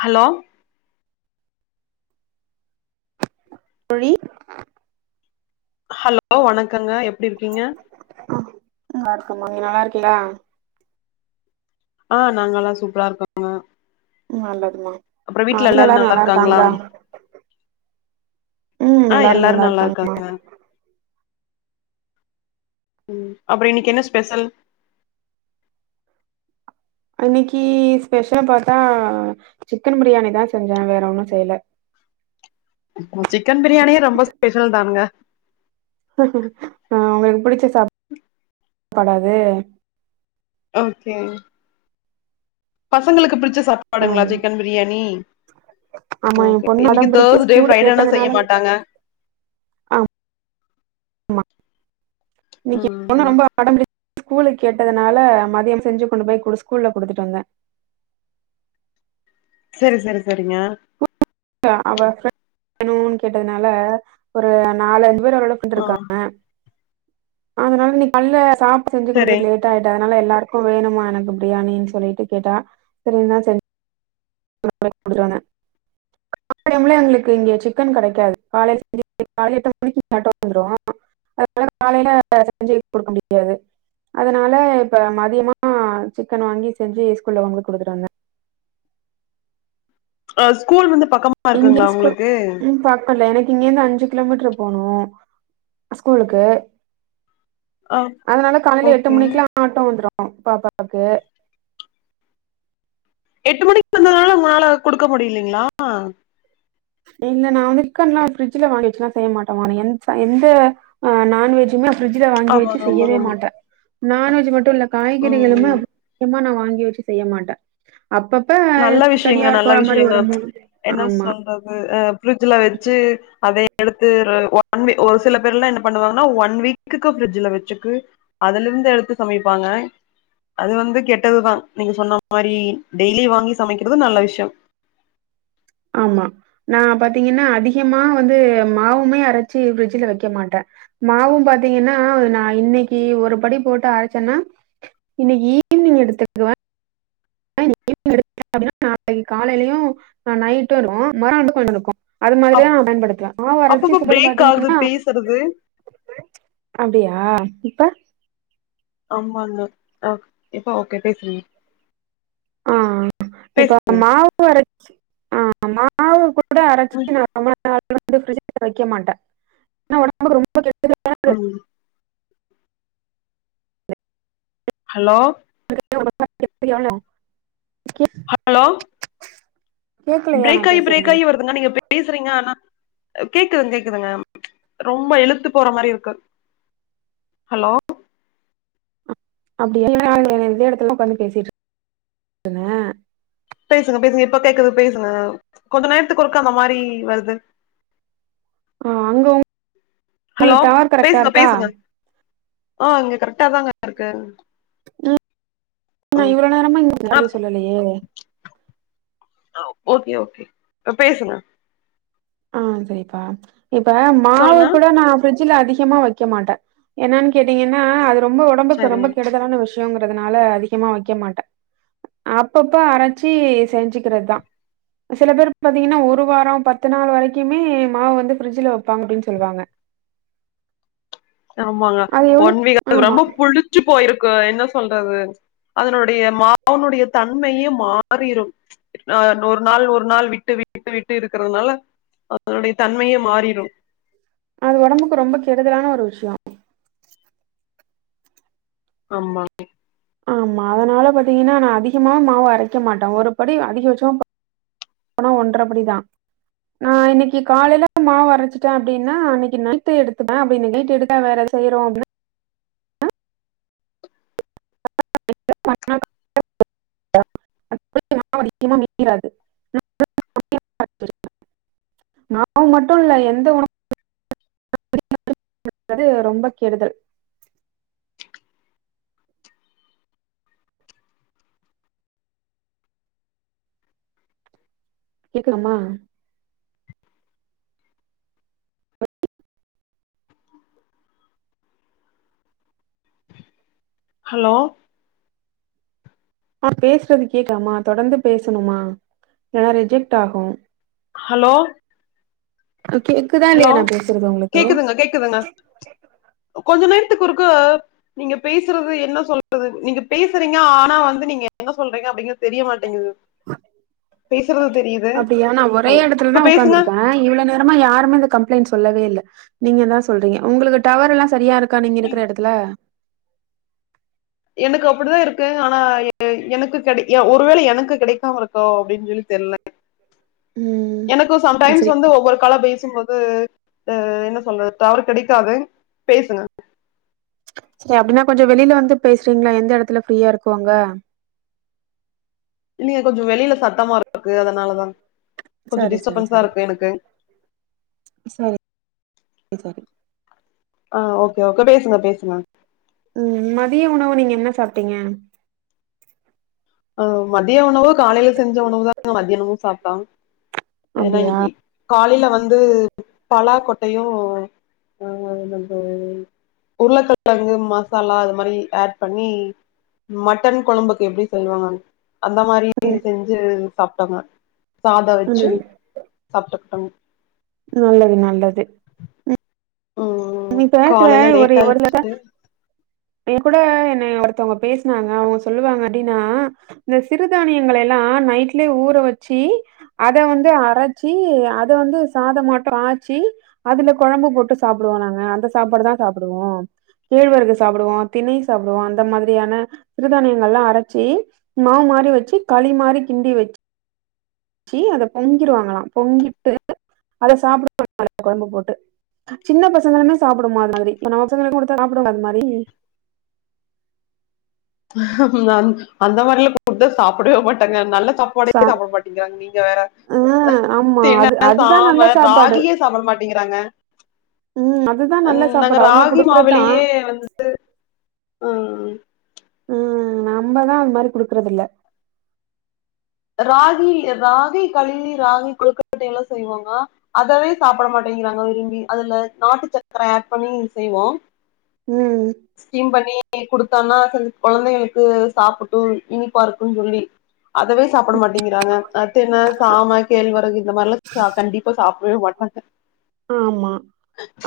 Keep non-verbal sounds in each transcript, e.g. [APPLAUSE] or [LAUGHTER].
Hello தோழி hello வணக்கங்க எப்டி இருக்கீங்க அ நல்லா இருக்கமா நீங்க நல்லா இருக்கீளா ஆ நாங்க எல்லா சூப்பரா இருக்கங்க நல்லதுமா ஆ வீட்ல எல்லாரு நல்லா இருக்காங்களா ம் எல்லாரு நல்லா இருக்காங்கம்மா ம் அப்பற இன்னைக்கு என்ன ஸ்பெஷல் அன்னைக்கு ஸ்பெஷல் பாத்தா சிக்கன் பிரியாணி தா செஞ்ச வேற ஒன்னு செய்யல சிக்கன் பிரியாணியே ரொம்ப ஸ்பெஷல் தானுங்க அ உங்களுக்கு பிடிச்ச சாப்பாடா அது ஓகே பசங்களுக்கு பிடிச்ச சாப்பாடுங்களா ம் சிக்கன் பிரியாணி ஆமா எ ஓகே பொண்ணு இன்னைக்கு அடம் பிடிச்சு தேர்ஸ்டே ஸ்கூல ஃப்ரைடேனா செய்ய கேட்டதுனால மாட்டாங்க ஆமா இன்னைக்கு எ ம் பொண்ணு ம் ரொம்ப அடம்புடிச் ஸ்கூலுக்கு கேட்டதுனால மதியம் செஞ்சு கொண்டு போய் குடு ஸ்கூல்ல குடுத்துட்டு வந்தே செரி செரி செரிங்க அவ ப்ரண்ட் வேணும்னு கேட்டதுனால ஒரு நாலு அஞ்சு பேர் அவளோட ஆ இருக்காங்க அதனால நீ காலேல சாப்ட்டு செஞ்சு செரி குடுக்கறதுக்கு லேட் ட்டா ஆயிட்டதனால எல்லாருக்கு வேணுமா எனக்கு பிரியாணின் சொல்லிட்டு கேட்டா சரின்னா செஞ் ஸ்கூலுக்கு போய் குடுத்துட்டு வந்தே அப்புறம்லே எங்களுக்கு இங்க சிக்கன் கெடைக்காது காலையில காலையில எட்டு மணிக்கு ஆட்டோ வந்துரு அதால காலையில செஞ்சு குடுக்க முடியாது அதுனால இப்ப மதியமா சிக்கன் வாங்கி செஞ்சு ஸ்கூல்ல கொண்டு போய் குடுத்துட்டு வந்தே ஆ ஸ்கூல் வந்து பக்க இங்கருந் ஸ்கூல் ம் பக் க இல்ல எனக்கு இங்கெருந்து அஞ்சு கிலோமீட்டர் போனு ஸ்கூலுக்கு ஆ அதனால காலையில எட்டு ஓகே மணிக்குல்லா ஆட்டோ வந்துரு பாப்பாவுக்கு எட்டு மணிக்கு தந்ததுனால உங்கனால குடுக்க முடியலலைங்களா இல்ல நா வந்து சிக்கன்ல்லா பிரிட்ஜில வாங்கி வச்சுன்னா செய்ய மாட்டேம்மா எந்த எந்த ஆ நான்வெஜ்ஜுமே பிரிட்ஜில வாங்கி வச்சு ஆமாங்க ஆமாங்க செய்யவே ஆமா மாட்டே நான்வெஜ் மட்டு இல்ல காய்கறிகளுமே ம் முக்கியமா நா வாங்கி வச்சு செய்ய மாட்டே அப்பப்ப நல்ல விஷயங்க சரியா நல்ல போற மாரி விஷயங்க ஒரு மூணு என்ன ஆமா சொல்ற து ப்ரிட்ஜில வச்சு அதே எடு த்து ஒரு சில பேர்லா என்ன பண்ணுவாங்கன்னா ஒன் வீக்குக்கு பிரிட்ஜில வச்சுக்கு அதுலருந்து எடுத்து சமைப்பாங்க அது வந்து கெட்டதுதா நீங்க சொன்ன மாரி டெய்லி வாங்கி சமைக்கிறது நல்ல விஷ்யொ ஆமா நா பாத்தீங்கன்னா அதிகமா வந்து மாவுமே அரச்சு பிரிட்ஜ்ல வைக்க மாட்டே மாவும் பாத்தீங்கன்னா நா இன்னைக்கு ஒரு படி போட்டு அரச்சென்னா இன்னைக்கு ஈவினிங் எடுத்துக்குவே ஈவினிங் எடுக்க அப்டின்னா நாளைக்கு காலையிலயு நைட்டு இருக்கும் மறுநாள் கொஞ்சருக்கு அது மாரிதா அப் நா பயன்படுத்துவே மாவு அறச்சி அப்பப்ப சிலர பிரேக் ஆகுது பாத்தீங்கன்னா பேசுறது அப்டியா இப்ப ஆமாங்க அ இப்ப ஓகே பேசுறீங்க ஆ இப்ப பேசுங்க மாவு அரச்சி ஆ மாவு கூட அரச்சி பேசு நா சமா நா வந்து ஃப்ரிட்ஜ்ல வைக்க மாட்டே ஏனா ஒடம்புக்கு ரொம்ப கெடுதியான ம் ஹலோ [INAUDIBLE] கே ஹலோ கேக்கலையா பிரேக் நான் ஆகி பிரேக் பேசுறது ஆகி வருதுங்க நீங்க பேசுறீங்க ஆனா கேக்குதுங்க கேக்குதுங்க ரொம்ப இழுத்து போற மாரி இருக்கு ஹலோ அப்டியா இதே எடத்துல உக்காந்து பேசிட்டு இருந்தே பேசுங்க பேசுங்க இப்ப கேக்குது பேசுங்க கொஞ்ச நேரத்துக்கு ஒருக்க அந்த மாரி வருது ஆ அங்க உங் ஹலோ உங்களுக்கு டவர் கரெக்டா பேசுங்க இருக்கா பேசுங்க ஆ இங்க கரெக்ட்டா தாங்க இருக்கு ம் நா ம் இவ்ளோ. நேரமா இன்னு அப் பதில் சொல்லலையே ஓகே ஓகே அ பேசுங்க ஆ சரிப்பா இப்ப மாவு சொல்லுங்க கூட நா ஃப்ரிட்ஜ் ல அதிகமா வக்க மாட்ட என்னான் கேட்டீங்கனா அது ரொம்ப உடம்புக்கு சரி ரொம்ப கெடு க்கலான விஷயம்ங்குறதுனால அதிகமா வக்க மாட்ட அப்பப்ப அரச்சி செஞ்சுக்குறது தா சில பேர் பாத்தீங்கனா ஒரு வார பத் து நாள் வரைக்குமே மாவு வந்து ஃப்ரிட்ஜ்ல வப்ப அப்டின் சொல்லுவாங்க ஆமாங்க அது எவ்ளோ ஒன் வீக் அது ஆமா ரொம்ப புளிச்சு போயிருக்கு என்ன சொல்றது அதனுடைய மாவுடய தன்மையே மாறிரு ஒரு நாள் ஒரு நாள் விட்டு விட்டு விட்டு இருக்குறனால அதனுடய தன்மையே மாறிடு அது உடம்புக்கு ரொம்ப கெடுதலான ஒரு விஷய ஆமா ஆமா அதனால பாத்தீங்கனா நா அதிகமாவு மாவு அரைக்க மாட்ட ஒரு படி அதிகபட்ச ஆனா ஒன்றபடிதா நா இன்னைக்கு காலைல மாவு அரச்சிட்ட அப்டினா அன்னைக்கு நைட்டு எடுத்துப்ப அப்டி இன்னைக்கு நைட்டு எடுக்க வேற செய்றோ அப்டினா [UNINTELLIGIBLE] மாவு மட்டு இல்ல எந்த உணவு [UNINTELLIGIBLE] து ரொம்ப கெடுதல் கேக்கனுமா ஹலோ ஆ பேசுறது கேட்காம்மா தொடர்ந்து பேசணுமா இல்லனா ரிஜெக்ட் ஆகு ஹலோ கேக்குதா ஹலோ இல்லையா நா பேசுறது உங்களுக்கு கேக்குதுங்க கேக்குதுங்க கொஞ்சோ நேரத்துக்கு ஒருக்க நீங்க பேசுறது என்ன சொல்றது நீங்க பேசுறீங்க ஆனா வந்து நீங்க என்ன சொல்றீங்க அப்படிங்கது தெரியமாட்டேங்குது அப்டியா நா ஒரே ஹல் இடத்துல இப்ப தா பேசுங்க உக்காந்துருக்க இவ்ள நேர இந்த மாரி யாருமே இந்த கம்ப்ளைண்ட் சொல்லவே இல்ல நீங்க தா சொல்றீங்க உங்களுக்கு டவர் எல்லா சரியா இருக்கா நீங்க இருக்ற இடத் துல எனக்கு அப்டிதா இருக்கு ஆனா எனக்கு கட ஒருவேள எனக்கு கெடைக்காம இருக்கா அப்டின் சொல்லி தெர்ல ம் எனக்கு சம்டைம்ஸ் சரி வந்து ஒவ்வொரு கால பேசுபோது ஆ என்ன சொல்றது டவரு கெடைக்காது பேசுங்க சரி அப்டின்னா கொஞ்சோ வெளில வந்து பேசுறீங்ளா எந்த இடத்துல ஃப்ரீயா இருக்கோ அங்க இல்லயே கொஞ்சோ வெளில சத்தமா இருக்கு அதனாலதா கொஞ்சோ சரி சரி டிஸ்டபன்ஸா சரி இருக்கு எனக்கு சரி சரி ஆ ஓகே ஓகே ட பேசுங்க பேசுங்க ம் மதிய உணவு நீங்க என்ன சாப்டீங்க ஓ மதிய உணவு காலைல செஞ்ச உணவுதா மதியானமு சாப்ட்டோ ஏனா அப்டியா இன்னைக்கு காலைல வந்து பலா கொட்டையு அ வந்து உருளக்கிழங்கு மசாலா அது மாரி ஆட் பண்ணி மட்டன் குழம்புக்கு எப்டி செய்வாங்க அந்த மாரி ம் செஞ்சு சாப்ட்டாங்க சாதோ வச்சு ம் சாப்பட்டுக்கிட்டோங் நல்லது நல்லது ம் நீ பேசுற காலையில ஒரு லேட் ஒரு தட ஆயிடுச்சு என் கூட என்னய ஒருத்தவங்க பேசுனாங்க அவுங்க சொல்லுவாங்க எப்டின்னா இந்த சிறுதானியங்களை எல்லா நைட்லயே ஊற வச்சீ அத வந்து அரச்சி அத வந்து சாத மாட்டோ ஆச்சி அதுல கொழம்பு போட்டு சாப்டுவோ நாங்க அந்த சாப்பாடு தா சாப்பிடுவோ கேழ்வரகு சாப்பிடுவோ திணை சாப்டுவோ அந்த மாதிரியான சிறுதானியங்கல்லா அரச்சி மாவு மாறி வச்சி களி மாறி கிண்டி வெச் ச்சி அத பொங்கிடுவாங்களா பொங்கிட்டு அத சாப்பிடுவாங்களா கொழம்பு போட்டு சின்ன பசங்களுமே சாப்புடுமா அது மாதிரி ஏ பசங்களுக்கு கொடுத்தா சாப்புடுங்கலா அதுமாரி அந்த மாதிரில்லா குடுத்தா சாப்பிடவே மாட்டாங்க நல்லா சாப் பாடே சா சாப்பிட மாட்டேங்கிறாங்க நீங்க வேற ஆ ஆமா தின அது அதுதா நல்ல சாம சாப்பாடு ராகியே சாப்பிட மாட் அப்டிங்கிறாங்க ம் அதுதா நல்ல நாங்க சாப்பாடு அவங்க ராகி குடுக்கறதா மாவுளியே வந்து அ அ ம் நம்பதா அது மாரி குடுக்குறது இல்ல ராகி ராகை கலி ராகை குழுக்கட்டை எல்லா செய்வாங்க அதவே சாப்பிட மாட்டேங்கிறாங்க விரும்பி அதுல நாட்டு சக்கர ஆட் பண்ணி செய்வோ ம் ஸ்டீம் பண்ணி குடுத்தான்னா கொழந்தைங்களுக்கு சாப்புட்டு இனிப்பா இருக்குனு சொல்லி அதவே சாப்பிட மாட்டேங்கிறாங்க தென சாம கேழ்வரகு இந்த மாரி எல்லா கண்டிப்பா சாப்பிடவே மாட்டாங்க [INAUDIBLE] ஆமா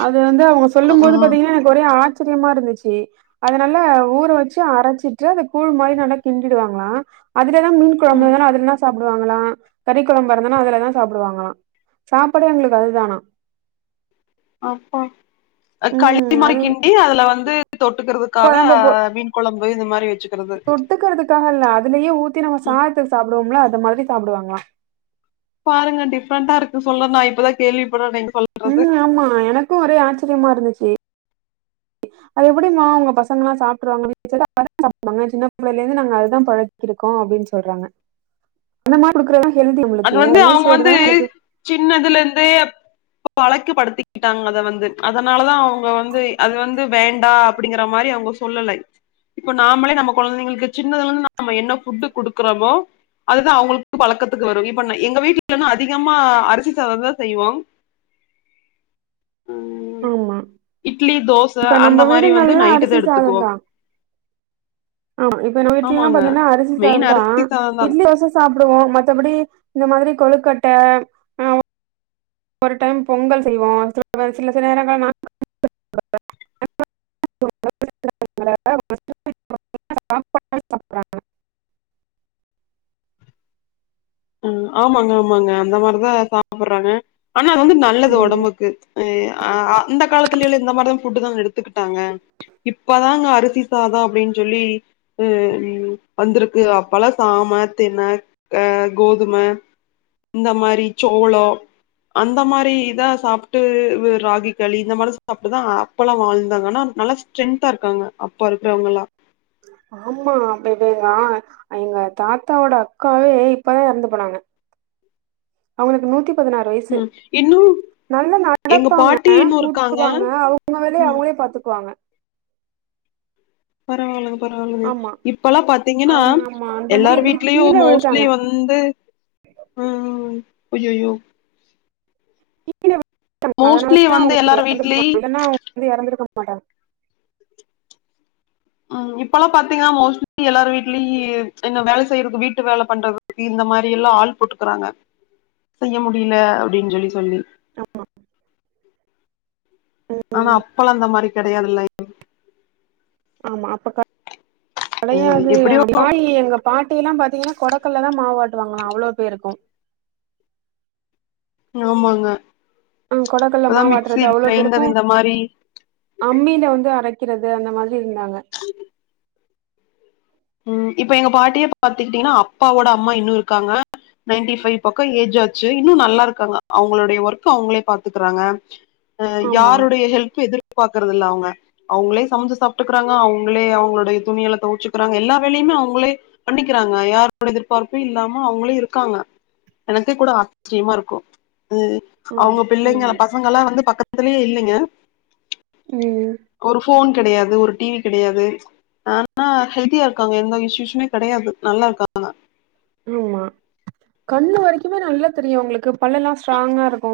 அது வந்து அவுங்க சொல்லு போது பாத்தீங்கன்னா எனக்கு ஒரே ஆச்சரியமா இருந்துச்சி அதனால ஊற வச்சு அரச்சிட்டு அத கூழ் மாரி நல்லா கிண்டிடுவாங்களா அதுலேதா மீன் கொழம்பு ம் [UNINTELLIGIBLE] சாப்பிடுவாங்களா கறி கொழம்பரதனா அதுலதா சாப்படுவாங்களா சாப்பாடு எங்களுக்கு அதுதானா அப்ப களி ம் மாறி அது கிண்டி அதுல வந்து கொழம்ப போ தொட்டுக்கிறதுக்காக கொலம்பு இந்த மாரி வச்சுக்கிறது தொட்டுகறத்துக்காக இல்ல அதுலேயே ஊத்தி நம்ம சாதத்துக்கு சாப்பிடுவோம்ல அத மாரி சாப்டுவாங்ளா பாருங்க டிஃப்ரெண்டா இருக்கு சொல்லன்னா நா இப்பதா கேள்விபட்றனே ம் ஆமா எனக்கு ஒரே ஆச்சரியமா இருந்துச்சி அது எப்டிமா உங்க பசங்கலா சாப்ட்ருவாங்க [UNINTELLIGIBLE] சின்ன பிள்ளையில இருந்து நாங்க அதா பழக் கிருக்கோ அப்டின் சொல்றாங்க [INAUDIBLE] அந்த மாரி கொடுக்குறதா ஹெல்தி அது அவுங்ளுக்கு வந்து அவங்க எல்லைஸ்ஸோரு வந்து தா [UNINTELLIGIBLE] சின்னதுல இருந்தே அப் பழக்கு படுத்திக்கிட்டாங்க அத வந்து அதனாலதா அவுங்க வந்து அது வந்து வேண்டா அப்டிங்கிற மாரி அவுங்க சொல்லலை இப்ப நாமளே நம்ம கொழந்தைங்களுக்கு சின்னதுல இருந்து நாம என்ன ஃபுட்டு் குடுக்குறோமோ அதுதா அவுங்களுக்கு பழக்கத் துக்கு வரு இப்ப எங்க வீட்லன்ன அதிகமா அரிசி சாதோ தா செய்வோ ம் ஆமா இட்லி தோச இப்ப அந்த நம்ப மாரி வந்து வீடுங்கல்லா நைட்டு தா அரிசி சாதோ எடுத்துக்குவோ தா ஆமா இப்ப நம்ம வீட்ல எல்லா ஆமாங்க பாத்தீங்கன்னா அரிசி சாதோ மெயின் தா அரிசி சாதந்தா இட்லி தோச சாப்பிடுவோ மத்தபடி இந்த மாதிரி கொழுக்கட்ட ஆ ஒரு டைம் பொங்கல் செய்வோ [INAUDIBLE] சில சில நேரங்கள் நா சாப்டுறாங்க. ஆ ஆமாங்க ஆமாங்க அந்த மாரிதா [INAUDIBLE] ஆனா அது வந்து நல்லது ஒடம்புக்கு ஐய்ய ஆ அந்த காலத்திலலா இந்த மாரிதா ஃபுட்டுதாங்க எடுத்துக்கிட்டாங்க இப்பதாங்க அரிசி சாதோ அப்டின் சொல்லி அ வந்துருக்கு அப்பெல்லா சாம தின அ கோதும இந்த மாரி சோளோ அந்த மாரி இதா சாப்ட்டு ராகி களி இந்த மாரி சாப்ட்டுதா அப் பெல்லா வாழ்ந்தாங்க ஆனா நல்லா ஸ்ட்ரெந்தா இருக்காங்க அப்ப இருக்றவங்கலா ஆமா அந்த இது தா எங்க தாத்தாவோட அக்காவே இப்பதா எறந்து போனாங்க அவுங்களுக்கு நூத்தி பதினாறு வயசு இன்னுமு நல்லா நடப்பாங்க கூட்டுவாங்க அவங்க வேலய ம் அவங்களே பாத்துக்குவாங்க பரவாலங் பரவாலங்க ஆமா இப்பெல்லா பாத்தீங்கன்னா அவங்க ஆமா அந்த மாதிரி எல்லாரு இருந்துட்டு வீட்லயு கீழே மோஸ்ட்லி விழுந்தாங்க வந் இந்தே ம் அய்யயோ கீழ [INAUDIBLE] அதனால மோஸ்ட்லி தா வந்து அவங்க எல்லார் எறந்து வீட்லி போனா இல்லன்னா அவங்க வந்து எறந்துருக்க மாட்டாங்க ம் இப்பல்லா பாத்தீங்கனா மோஸ்ட்லி எல்லாரு வீட்லயி என்ன வேல செய்யறது வீட்டு வேல பண்றது இந்த மாரி எல்லா ஆள் போட்டுக்குறாங்க செய்ய முடில அப்டின் சொல்லி சொல்லி ஆமா ஆனா அப்பெல்லா அந்த மாரி கெடையாதுல்ல ஆமா அப்ப கெடையாது எப்டியோ மாயி எங்க பாட்டியெல்லா பாத்தீங்கனா கொடக்கல்ல தா மாவாட்டுவாங்லா அவ்ளோ பேருக்கு ஆமாங்க ஆ கொடகல்ல இப்பதா மிக்சி மாவாட்றது அவ்ளோ பேருக்கு கிரைண்டர் இந்த மாரி அம்மில வந்து அரைக்கிறது அந்த மாரி இருந்தாங்க ம் இப்ப எங்க பாட்டியே பாத்துக்கிட்டீங்னா அப்பாவோட அம்மா இன்னு இருக்காங்க நைன்டி ஃபைவ் பக்கோ ஏஜ் ஆச்சு இன்னு நல்லாருக்காங்க அவங்களுடைய ஒர்க் அவுங்ளே பாத்துக்குறாங்க அ ஆமா யாருடைய ஹெல்ப் எதிர் பாக்கறத இல்ல அவுங்க அவுங்ளே சமஞ்சு சாப்ட்டுக்கறாங்க அவுங்ளே அவுங்ளுடைய துணியலா தொவச்சி அப்றோ அங்க எல்லா வேலயுமே அவுங்ளே பண்ணிக்கிறாங்க யாரோட எதிர்பார்ப்பு இல்லாம அவுங்ளே இருக்காங்க எனக்கே கூட [INAUDIBLE] இருக்கு ம் ஆமா அவுங்க பிள்ளைங்க உம் பசங்க எல்லா வந்து பக்கத்துலயே இல்லேங்க ம் ஒரு ஃபோன் கெடையாது ஒரு டிவி கெடையாது ஆனா ஹெல் த்தியா இருக்காங்க எந்த இஷ்யுஸ்மே கெடையாது நல்லா இருக்காங்க இல்லங்க கண்ணு வரைக்குமே நல்லா தெரியு அவுங்ளுக்கு பல்லெல்லா ஸ்ட்ராங்கா இருக்கு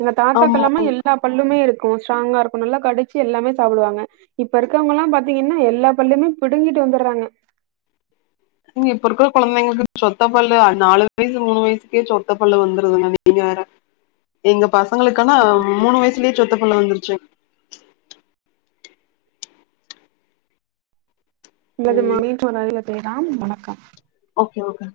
எங்க ஆமா தாத்தாக்கெல்லாமே எல்லா பல்லுமே இருக்கு ஸ்ட்ராங்கா இருக்கு நல்லா கடிச்சி எல்லாமே சாப்டுவாங்க இப்ப இருக்கறவங்கலா பாத்தீங்கனா எல்லா பல்லுமே பிடுங்கிட்டு வந்தர்றாங்க நீங்க இப்ப இருக்க கொழந்தைங்களுக்கு சொத்த பல்லு நாலு வயசு மூணு வயசுக்கே சொத்த பல்லு வந்துருதுங்க நீங்க வேற எங்க பசங்களுகானா மூணு வயசுலயே சொத்த பல்லு வந்துருச்சு இல்ல இது ம் [UNINTELLIGIBLE] வணக்கம் ஓகே ஓகே